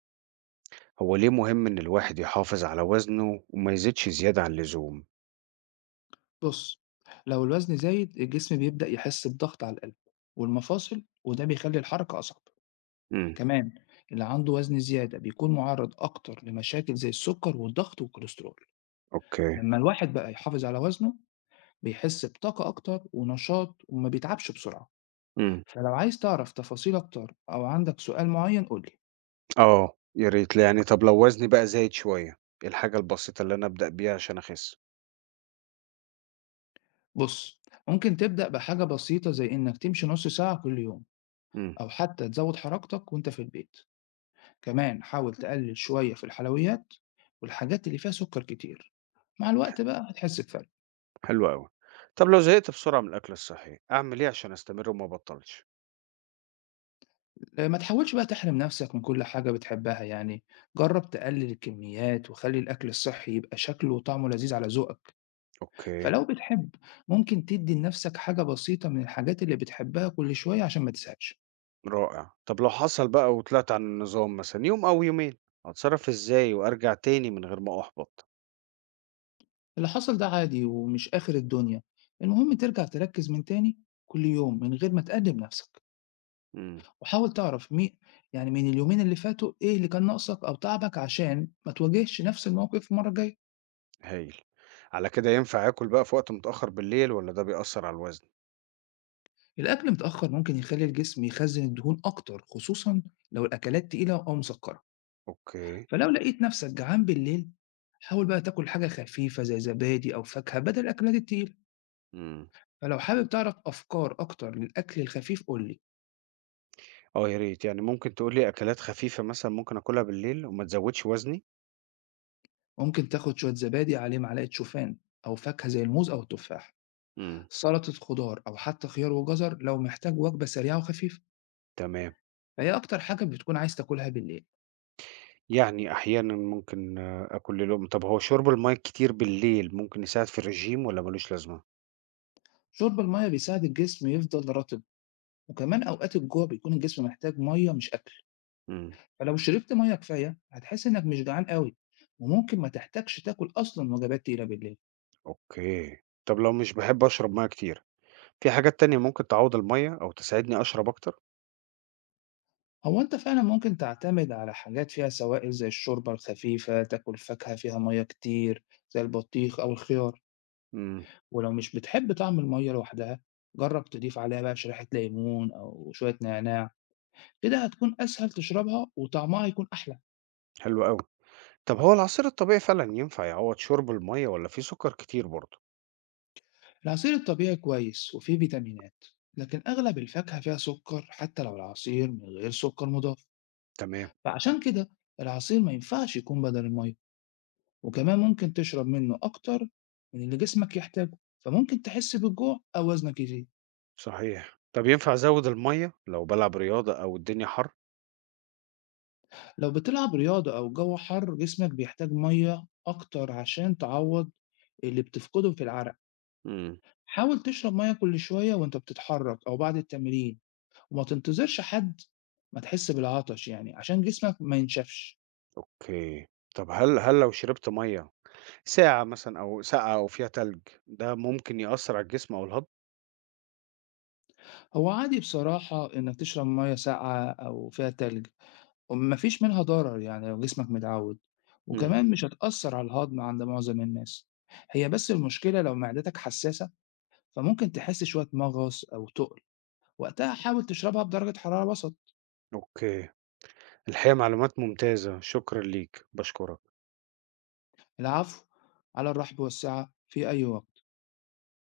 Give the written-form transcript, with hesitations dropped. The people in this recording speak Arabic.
هو ليه مهم إن الواحد يحافظ على وزنه وما يزيدش زيادة عن اللزوم؟ بُص، لو الوزن زايد الجسم بيبدأ يحس بضغط على القلب والمفاصل وده بيخلّي الحركة أصعب. إمم، كمان اللي عنده وزن زيادة بيكون مُعرّض أكتر لمشاكل زي السُكّر والضغط والكوليسترول. أوكي، لمّا الواحد بقى يحافظ على وزنه بيحس بطاقة أكتر ونشاط وما بيتعبش بسرعة، إمم، فلو عايز تعرف تفاصيل أكتر أو عندك سؤال معيّن قُل لي. آه، يا ريت لا يعني طب لو وزني بقى زايد شوية، إيه الحاجة البسيطة اللي أنا أبدأ بيها عشان أخس؟ بُص، ممكن تبدأ بحاجة بسيطة زي إنك تمشي نُص ساعة كل يوم إمم، أو حتى تزوّد حركتك وأنت في البيت. كمان حاول تقلل شوية في الحلويات والحاجات اللي فيها سكر كتير، مع الوقت بقى هتحس بفرق. حلو أوي. طب لو زهقت بسرعة من الأكل الصحي، أعمل إيه عشان أستمر وما أبطّلش؟ آه، ما تحاولش بقى تحرم نفسك من كل حاجة بتحبها، يعني جرب تقلل الكميات وخلي الأكل الصحي يبقى شكله وطعمه لذيذ على ذوقك. أوكي، فلو بتحب ممكن تدي لنفسك حاجة بسيطة من الحاجات اللي بتحبها كل شوية عشان ما تزهقش. رائع. طب لو حصل بقى وطلعت عن النظام مثلًا يوم أو يومين، أتصرّف إزاي وأرجع تاني من غير ما أُحبط؟ اللي حصل ده عادي ومش آخر الدنيا، المهم ترجع تركز من تاني كل يوم من غير ما تقدم نفسك، إمم، وحاول تعرف يعني من اليومين اللي فاتوا إيه اللي كان ناقصك أو تعبك عشان ما تواجهش نفس الموقف المرة الجاية. هايل. على كده ينفع آكل بقى في وقت متأخّر بالليل والّا ده بيأثّر على الوزن؟ الأكل متأخر ممكن يخلي الجسم يخزن الدهون أكتر، خصوصا لو الأكلات تقيلة أو مسكرة. أوكي. فلو لقيت نفسك جعان بالليل، حاول بقى تاكل حاجة خفيفة زي زبادي أو فاكهة بدل الأكلات التقيلة. إمم. فلو حابب تعرف أفكار أكتر للأكل الخفيف قولي. آه يا ريت، يعني ممكن تقول لي أكلات خفيفة مثلًا ممكن آكلها بالليل وما تزوّدش وزني؟ ممكن تاخد شوية زبادي عليه معلقة شوفان، أو فاكهة زي الموز أو التفاح، إمم. سلطة خضار أو حتى خيار وجزر لو محتاج وجبة سريعة وخفيفة، تمام، فهي أكتر حاجة بتكون عايز تاكلها بالليل. يعني أحيانًا ممكن آكل لقمة طب هو شُرب المَيّة الكتير بالليل ممكن يساعد في الرجيم والّا ما لوش لازمة؟ شرب المية بيساعد الجسم يفضل رطب، وكمان أوقات الجوع بيكون الجسم محتاج مية مش أكل. إمم. فلو شربت مية كفاية هتحس إنك مش جعان قوي، وممكن ما تحتاجش تاكل أصلا وجبات تقيلة بالليل. أوكي، طب لو مش باحب أشرب مَيّة كتير، في حاجات تانية ممكن تعوّض المَيّة أو تساعدني أشرب أكتر؟ هو أنت فعلا ممكن تعتمد على حاجات فيها سوائل زي الشوربة الخفيفة، تاكل فاكهة فيها مية كتير زي البطيخ أو الخيار. إمم. ولو مش بتحب طعم المية لوحدها، جرب تضيف عليها بقى شريحة ليمون أو شوية نعناع، كده هتكون أسهل تشربها وطعمها هيكون أحلى. حلو أوي، طب هو العصير الطبيعي فعلًا ينفع يعوّض شُرب المَيّة والّا فيه سُكّر كتير برضه؟ العصير الطبيعي كويس وفيه فيتامينات، لكن أغلب الفاكهة فيها سكر حتى لو العصير من غير سكر مضاف. تمام، فعشان كده العصير ما ينفعش يكون بدل المية، وكمان ممكن تشرب منه أكتر من اللي جسمك يحتاجه، فممكن تحس بالجوع أو وزنك يزيد. صحيح، طب ينفع أزوّد المَيّة لو بالعب رياضة أو الدنيا حَر؟ لو بتلعب رياضة أو جو حر جسمك بيحتاج مية أكتر عشان تعوض اللي بتفقده في العرق. إمم. حاول تشرب مية كل شوية وأنت بتتحرك أو بعد التمرين، وما تنتظرش حد ما تحس بالعطش يعني، عشان جسمك ما ينشفش. أوكي. طب هل لو شربت مَيّة ساعة مثلًا أو ساقعة وفيها تلج، ده ممكن يأثّر على الجسم أو الهضم؟ هو عادي بصراحة إنك تشرب مية ساقعة أو فيها تلج، وما فيش منها ضرر يعني لو جسمك متعود، إمم، وكمان مش هتأثر على الهضم عند معظم الناس. هي بس المشكلة لو معدتك حساسة فممكن تحس شوية مغص أو تقل، وقتها حاول تشربها بدرجة حرارة وسط. أوكي. الحقيقة معلومات ممتازة، شكرًا ليك، باشكرك. العفو، على الرحب والسعة في أي وقت.